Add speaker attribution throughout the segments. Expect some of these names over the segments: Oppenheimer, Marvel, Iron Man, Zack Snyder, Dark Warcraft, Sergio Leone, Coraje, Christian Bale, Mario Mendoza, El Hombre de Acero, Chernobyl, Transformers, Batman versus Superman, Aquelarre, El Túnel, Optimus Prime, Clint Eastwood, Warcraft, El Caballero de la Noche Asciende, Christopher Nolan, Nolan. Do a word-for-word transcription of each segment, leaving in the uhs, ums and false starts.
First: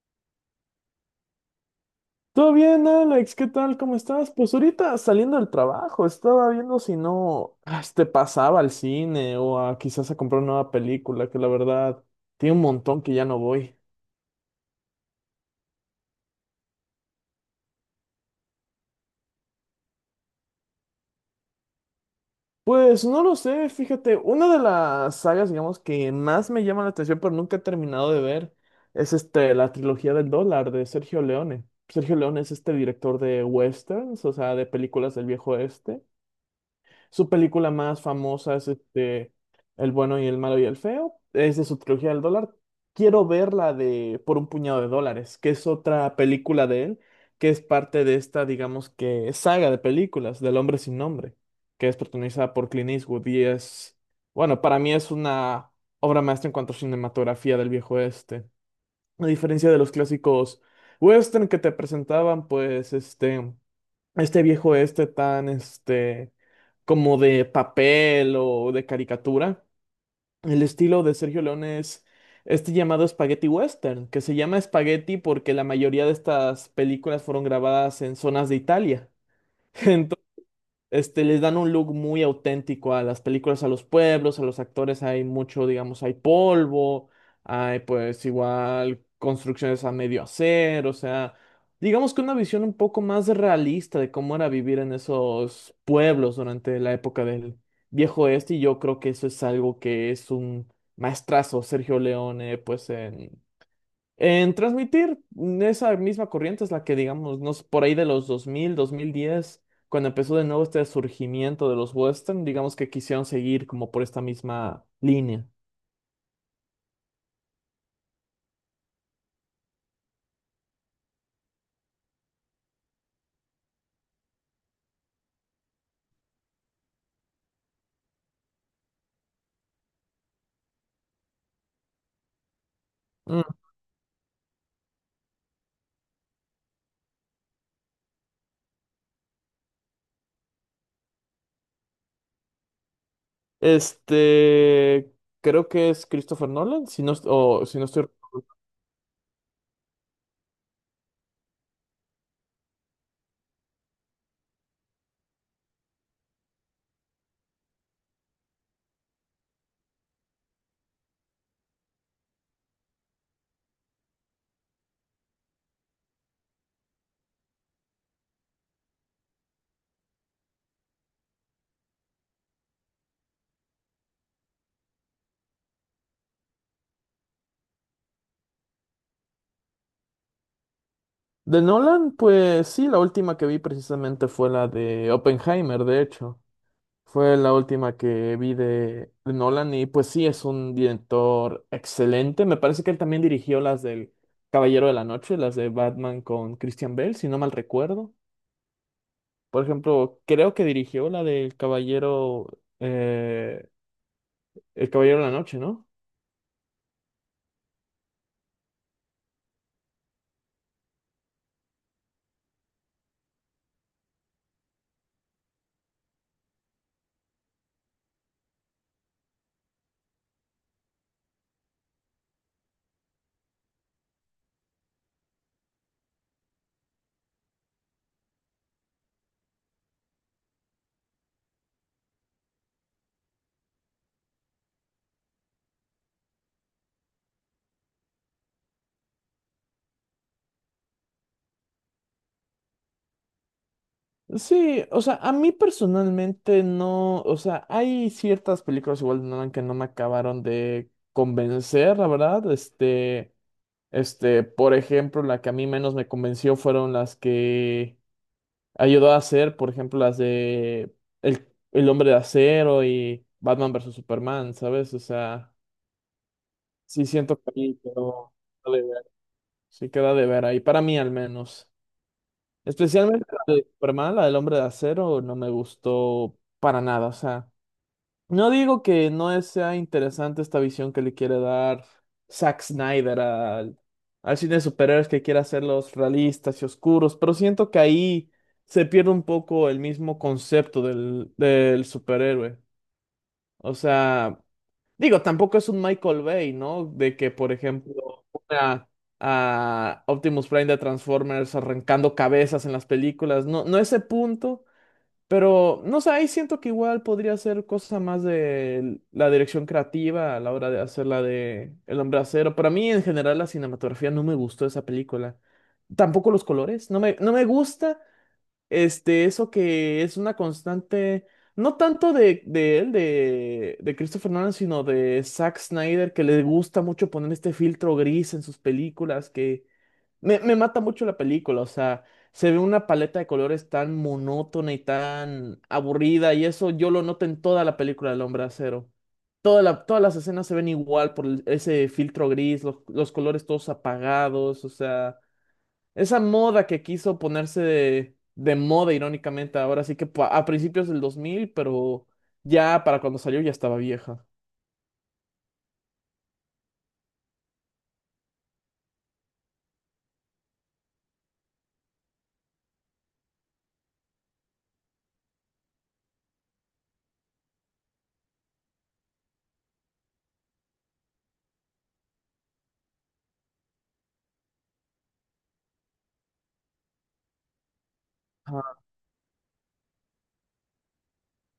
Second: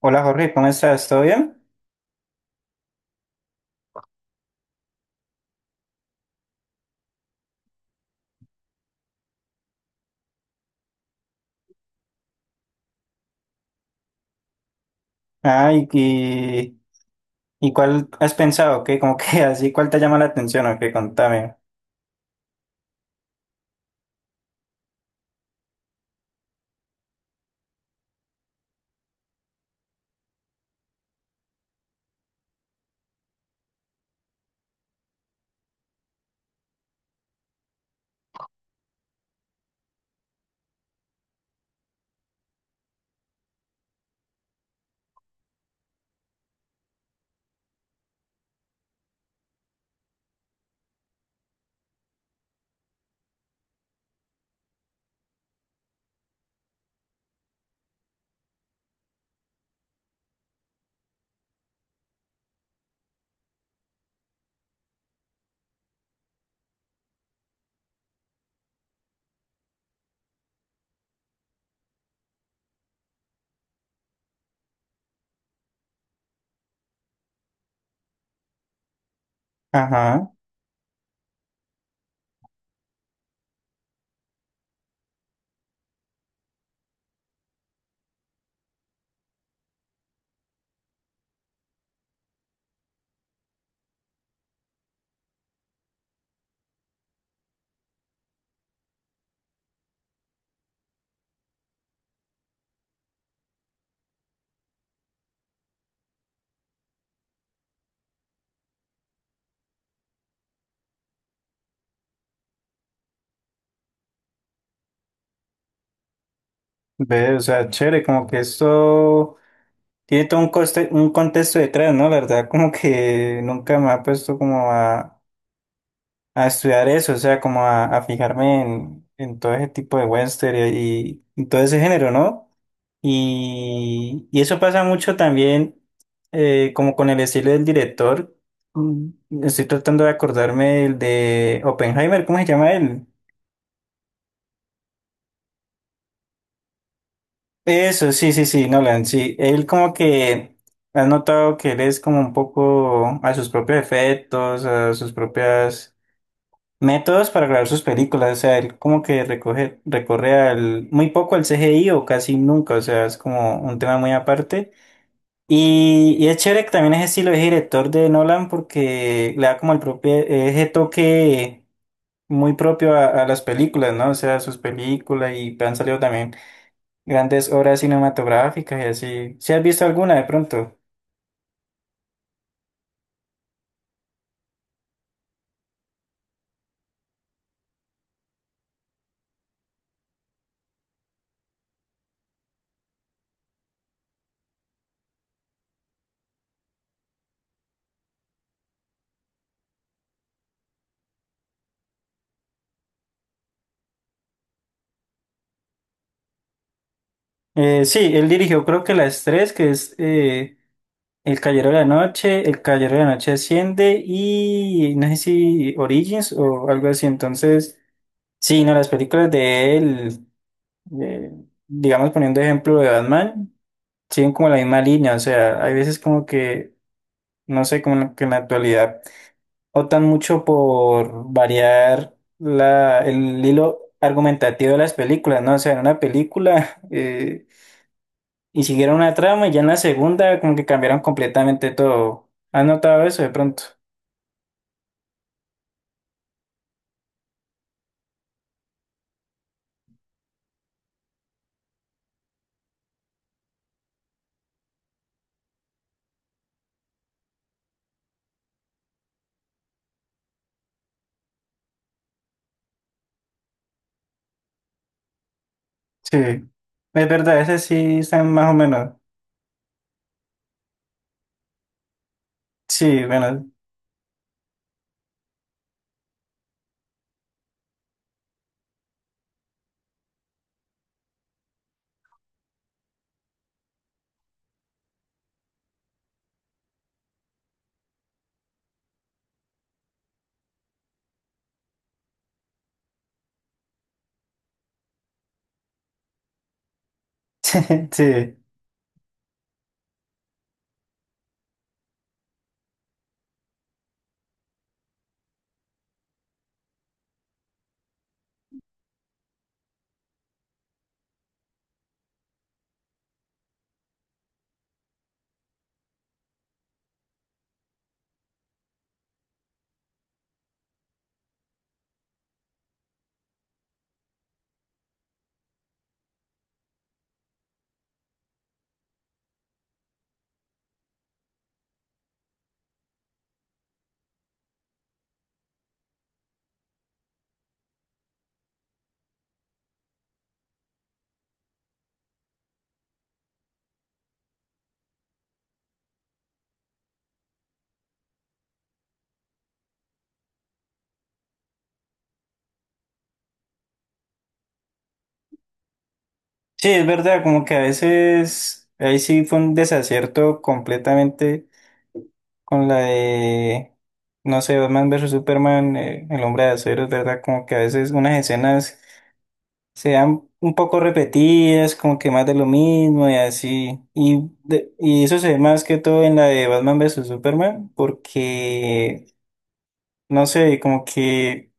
Speaker 1: Hola Jorge, ¿cómo estás? ¿Todo bien?
Speaker 2: Todo bien, Alex, ¿qué tal? ¿Cómo estás? Pues ahorita saliendo del trabajo, estaba viendo si no ah, este, pasaba al cine o a quizás a comprar una nueva película, que la verdad tiene un montón que ya no voy.
Speaker 1: Ah, y, y, y ¿cuál has pensado? ¿Qué? Como que así, ¿cuál te llama la atención? ¿O qué? Contame.
Speaker 2: Pues no lo sé, fíjate, una de las sagas, digamos, que más me llama la atención, pero nunca he terminado de ver, es este, la trilogía del dólar de Sergio Leone. Sergio Leone es este director de westerns, o sea, de películas del viejo oeste. Su película más famosa es este, El bueno y el malo y el feo. Es de su trilogía del dólar. Quiero ver la de Por un puñado de dólares, que es otra película de él, que es parte de esta, digamos que, saga de películas del hombre sin nombre, que es protagonizada por Clint Eastwood y es, bueno, para mí es una obra maestra en cuanto a cinematografía del viejo este. A diferencia de los clásicos western que te presentaban, pues este, este viejo este tan, este como de papel o de caricatura. El estilo de Sergio León es este llamado Spaghetti Western, que se llama Spaghetti porque la mayoría de estas películas fueron grabadas en zonas de Italia.
Speaker 1: Ajá,
Speaker 2: este, les dan un look muy auténtico a las películas, a los pueblos, a los actores, hay mucho, digamos, hay polvo, hay pues igual construcciones a medio hacer, o sea, digamos que una visión un poco más realista de cómo era vivir en esos pueblos durante la época del Viejo Oeste, y yo creo que eso es algo que es un maestrazo Sergio Leone, pues en en transmitir, esa misma corriente es la que, digamos, no sé, por ahí de los dos dos mil, dos mil diez cuando empezó de nuevo este surgimiento de los western, digamos que quisieron seguir como por esta misma línea.
Speaker 1: ve, o sea, chévere, como que esto tiene todo un coste, un contexto detrás, ¿no? La verdad, como que nunca me ha puesto como a, a estudiar eso, o sea, como a, a fijarme en, en todo ese tipo de western y, y todo ese género, ¿no?
Speaker 2: Mm.
Speaker 1: Y, y eso pasa mucho también eh, como con el estilo del director. Mm, Estoy tratando de acordarme del de Oppenheimer, ¿cómo se llama él?
Speaker 2: Este, creo que es Christopher Nolan, si no, est- o si no estoy...
Speaker 1: Eso, sí, sí, sí, Nolan, sí. Él como que has notado que él es como un poco a sus propios efectos, a sus propias métodos para grabar sus películas. O sea, él como que recoge, recorre al, muy poco al C G I o casi nunca. O sea, es como un tema muy aparte. Y, y es chévere que también es estilo es director de Nolan porque le da como el propio, ese toque muy propio a, a las películas, ¿no? O sea, sus películas y han salido también grandes obras cinematográficas y así. ¿Si has visto alguna de pronto?
Speaker 2: De Nolan, pues sí, la última que vi precisamente fue la de Oppenheimer, de hecho. Fue la última que vi de de Nolan y pues sí, es un director excelente. Me parece que él también dirigió las del Caballero de la Noche, las de Batman con Christian Bale, si no mal recuerdo. Por ejemplo, creo que dirigió la del Caballero, eh, El Caballero de la Noche, ¿no?
Speaker 1: Eh, sí, él dirigió creo que las tres, que es eh, El Caballero de la Noche, El Caballero de la Noche Asciende y no sé si Origins o algo así. Entonces, sí, no, las películas de él, eh, digamos poniendo ejemplo de Batman. Siguen como la misma línea, o sea, hay veces como que, no sé, como en la- que en la actualidad optan mucho por variar la, el hilo argumentativo de las películas, ¿no? O sea, en una película eh, y siguieron una trama y ya en la segunda como que cambiaron completamente todo. ¿Has notado eso de pronto?
Speaker 2: Sí, o sea, a mí personalmente no, o sea, hay ciertas películas igual de Nolan que no me acabaron de convencer, la verdad, este... Este, por ejemplo, la que a mí menos me convenció fueron las que ayudó a hacer, por ejemplo, las de El, El Hombre de Acero y Batman versus Superman, ¿sabes? O sea,
Speaker 1: Sí,
Speaker 2: sí
Speaker 1: es verdad,
Speaker 2: siento que
Speaker 1: esas
Speaker 2: ahí
Speaker 1: sí están
Speaker 2: quedó,
Speaker 1: más o
Speaker 2: quedó de
Speaker 1: menos.
Speaker 2: ver. Sí queda de ver ahí, para mí al menos.
Speaker 1: Sí,
Speaker 2: Especialmente
Speaker 1: bueno,
Speaker 2: Superman, la del Hombre de Acero, no me gustó para nada, o sea. No digo que no sea interesante esta visión que le quiere dar Zack Snyder al, al cine de superhéroes que quiere hacerlos realistas y oscuros, pero siento que ahí se pierde un poco el mismo concepto del, del superhéroe. O sea, digo, tampoco es un Michael Bay, ¿no? De que, por ejemplo,
Speaker 1: sí.
Speaker 2: una, a Optimus Prime de Transformers arrancando cabezas en las películas. No, no ese punto, pero, no sé, ahí siento que igual podría ser cosa más de la dirección creativa a la hora de hacer la de El Hombre de Acero. Para mí, en general, la cinematografía no me gustó de esa película. Tampoco los colores. No me, no me gusta este, eso que es una constante, no tanto de, de él, de, de Christopher Nolan, sino de Zack Snyder, que le gusta mucho poner este filtro gris en sus películas, que me, me mata mucho la película, o sea, se ve una paleta de colores tan monótona y tan aburrida, y eso yo lo noto en toda la película del Hombre de Acero. Toda la- todas las escenas se ven igual por el- ese filtro gris, los, los colores todos apagados, o sea... Esa moda que quiso ponerse de, de moda, irónicamente, ahora sí que pa- a principios del dos mil, pero ya para cuando salió ya estaba vieja.
Speaker 1: Sí, es verdad, como que a veces ahí sí fue un desacierto completamente. Con la de, no sé, Batman versus Superman, eh, El Hombre de Acero, es ¿verdad? Como que a veces unas escenas se dan un poco repetidas, como que más de lo mismo y así. Y, de- y eso se ve más que todo en la de Batman versus Superman,
Speaker 2: Ajá.
Speaker 1: porque, no sé, como que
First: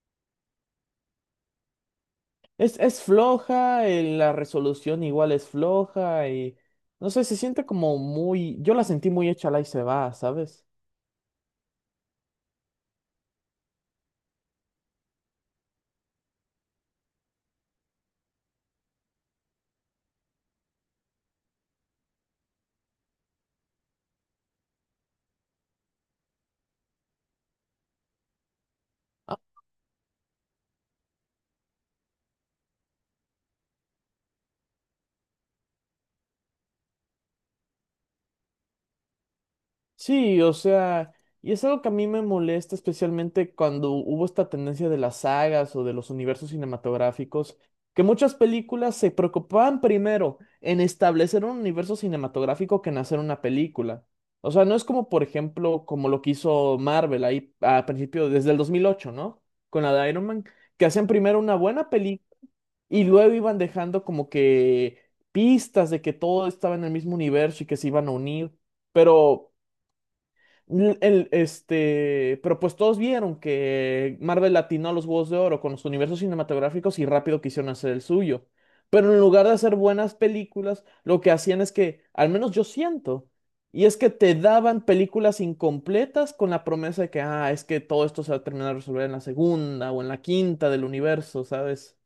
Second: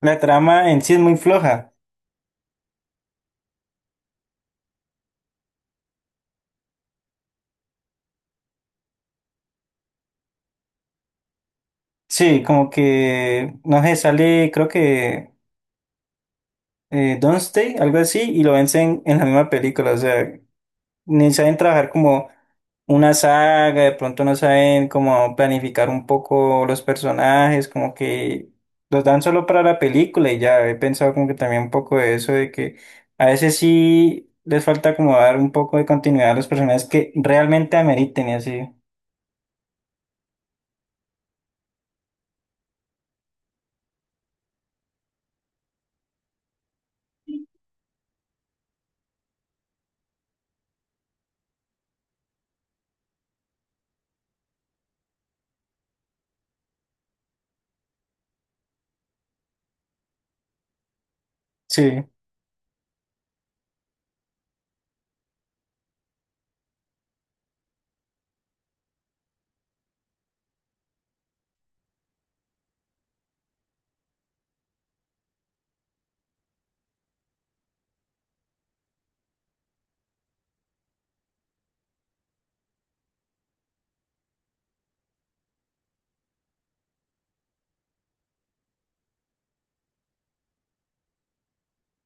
Speaker 1: la trama en sí es muy floja.
Speaker 2: Es, es floja, eh, la resolución igual es floja y no sé, se siente como muy, yo la sentí muy hecha la y se va, ¿sabes?
Speaker 1: Sí, como que, no sé, sale, creo que eh, Stay algo así, y lo vencen en la misma película, o sea. Ni saben trabajar como una saga, de pronto no saben cómo planificar un poco los personajes, como que los dan solo para la película y ya he pensado como que también un poco de eso, de que a veces sí les falta como dar un poco de continuidad a los personajes que realmente ameriten y así.
Speaker 2: Sí, o sea, y es algo que a mí me molesta, especialmente cuando hubo esta tendencia de las sagas o de los universos cinematográficos, que muchas películas se preocupaban primero en establecer un universo cinematográfico que en hacer una película. O sea, no es como, por ejemplo, como lo que hizo Marvel ahí a principio, desde el dos mil ocho, ¿no? Con la de Iron Man, que hacían primero una buena
Speaker 1: Sí,
Speaker 2: película y luego iban dejando como que pistas de que todo estaba en el mismo universo y que se iban a unir. Pero L- El, este, pero pues todos vieron que Marvel atinó a los Juegos de Oro con los universos cinematográficos y rápido quisieron hacer el suyo. Pero en lugar de hacer buenas películas, lo que hacían es que, al menos yo siento, y es que te daban películas incompletas con la promesa de que, ah, es que todo esto se va a terminar de resolver en la segunda o en la quinta del universo, ¿sabes?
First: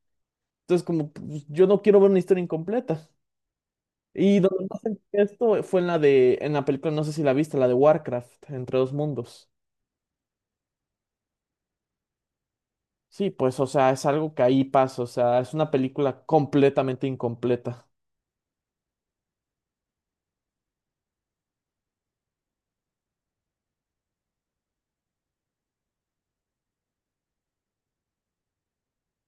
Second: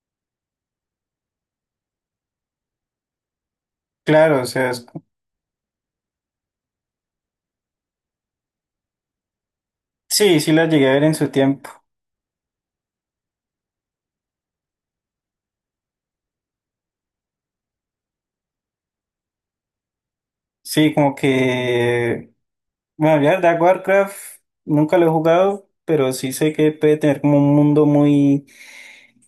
Speaker 2: Entonces, como pues, yo no quiero ver una historia incompleta. Y
Speaker 1: claro, o
Speaker 2: donde
Speaker 1: sea,
Speaker 2: más
Speaker 1: es-
Speaker 2: sentí esto fue en la de, en la película, no sé si la viste, la de Warcraft, Entre dos mundos.
Speaker 1: sí, sí las llegué a ver en su tiempo.
Speaker 2: Sí, pues, o sea, es algo que ahí pasa, o sea, es una película completamente incompleta.
Speaker 1: Sí, como que, bueno, ya Dark Warcraft nunca lo he jugado, pero sí sé que puede tener como un mundo muy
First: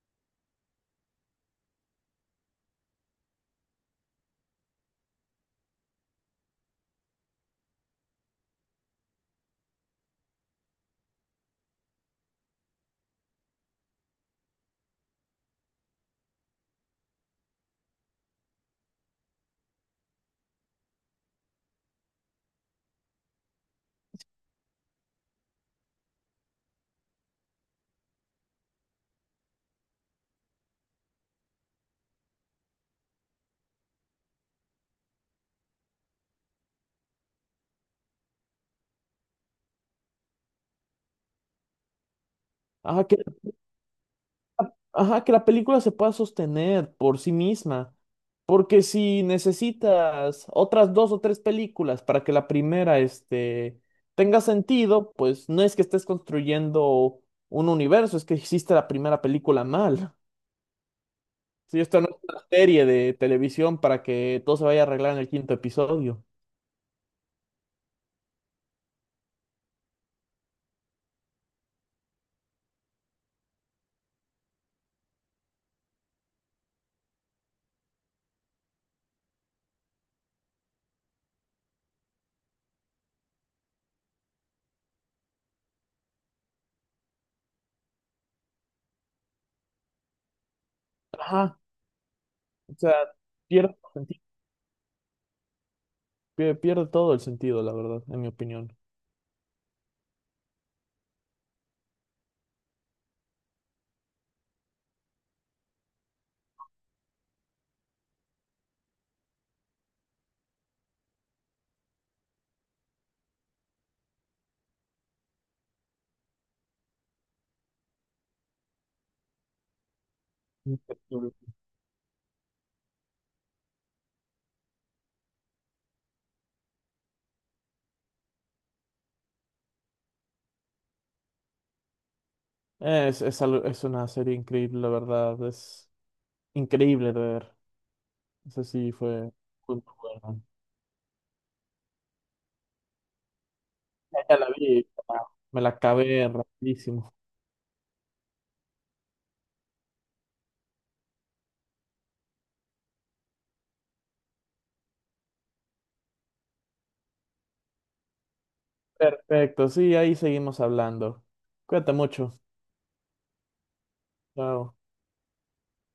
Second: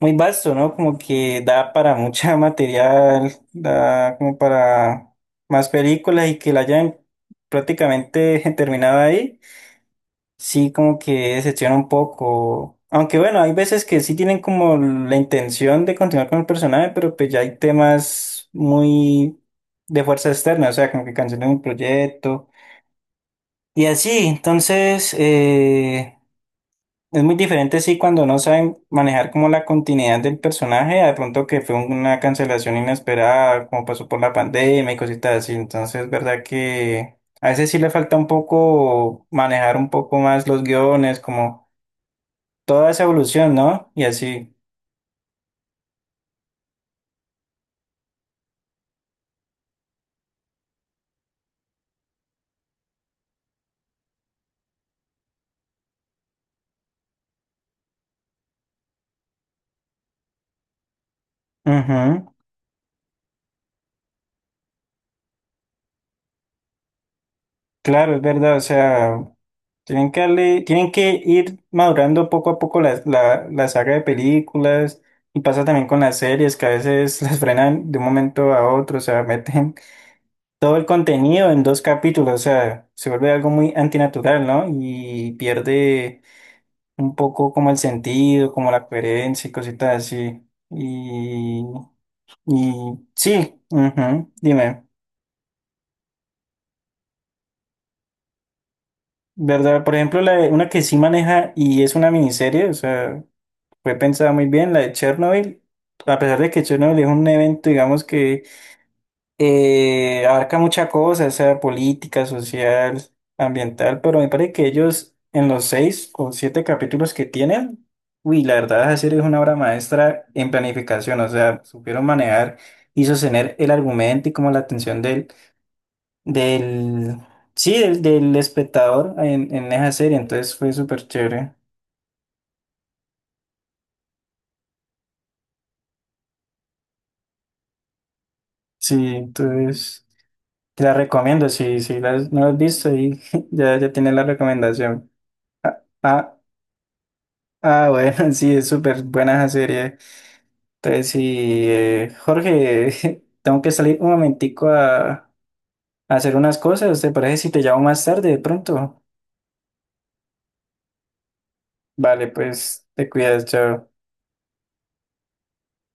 Speaker 1: muy vasto, ¿no? Como que da para mucha material, da como para más películas y que la hayan prácticamente terminado ahí. Sí, como que decepciona un poco. Aunque bueno, hay veces que sí tienen como la intención de continuar con el personaje, pero pues ya hay temas muy de fuerza externa, o sea, como que cancelan un proyecto y así. Entonces, eh, es muy diferente, sí, cuando no saben manejar como la continuidad del personaje, a de pronto que fue una cancelación inesperada, como pasó por la pandemia y cositas así. Entonces, es verdad que a veces sí le falta un poco manejar un poco más los guiones, como toda esa
Speaker 2: Ajá, que,
Speaker 1: evolución, ¿no? Y así.
Speaker 2: ajá, que la película se pueda sostener por sí misma, porque si necesitas otras dos o tres películas para que la primera, este, tenga sentido, pues no es que estés construyendo un universo, es que hiciste la primera película mal. Sí, esto no es
Speaker 1: Ujú.
Speaker 2: una serie de televisión para que todo se vaya a arreglar en el quinto episodio.
Speaker 1: Claro, es verdad, o sea, tienen que darle- tienen que ir madurando poco a poco la, la, la saga de películas. Y pasa también con las series, que a veces las frenan de un momento a otro, o sea, meten todo el contenido en dos capítulos, o sea, se vuelve algo muy antinatural, ¿no? Y pierde un poco como el sentido, como la coherencia y cositas así.
Speaker 2: Ajá,
Speaker 1: Y, y
Speaker 2: o sea,
Speaker 1: sí,
Speaker 2: pierde sentido.
Speaker 1: ujú, dime,
Speaker 2: Pie- Pierde todo el sentido, la verdad, en mi opinión.
Speaker 1: ¿verdad? Por ejemplo, la de- una que sí maneja y es una miniserie, o sea, fue pensada muy bien, la de Chernobyl, a pesar de que Chernobyl es un evento, digamos que eh, abarca muchas cosas, sea política, social, ambiental, pero me parece que ellos en los seis o siete capítulos que tienen, uy, la verdad la serie es una obra maestra en planificación, o sea, supieron manejar y sostener el argumento y como la atención del, del, sí, del, del espectador en, en esa serie, entonces fue súper chévere.
Speaker 2: Es, es, algo- es una serie increíble, la verdad. Es increíble de ver. Eso sí
Speaker 1: Sí,
Speaker 2: fue muy
Speaker 1: entonces
Speaker 2: buena.
Speaker 1: te la recomiendo, si, si la- no la has visto, ahí ya, ya tienes la
Speaker 2: Ya la vi,
Speaker 1: recomendación.
Speaker 2: ya me la
Speaker 1: Ah,
Speaker 2: acabé
Speaker 1: ah,
Speaker 2: rapidísimo.
Speaker 1: ah, bueno, sí, es súper buena esa serie. Entonces, sí, eh, Jorge, tengo que salir un momentico a, a hacer unas cosas. ¿Te parece si te llamo más tarde de pronto?
Speaker 2: Perfecto, sí, ahí seguimos hablando. Cuídate
Speaker 1: Vale,
Speaker 2: mucho.
Speaker 1: pues te cuidas, chao.
Speaker 2: Chao.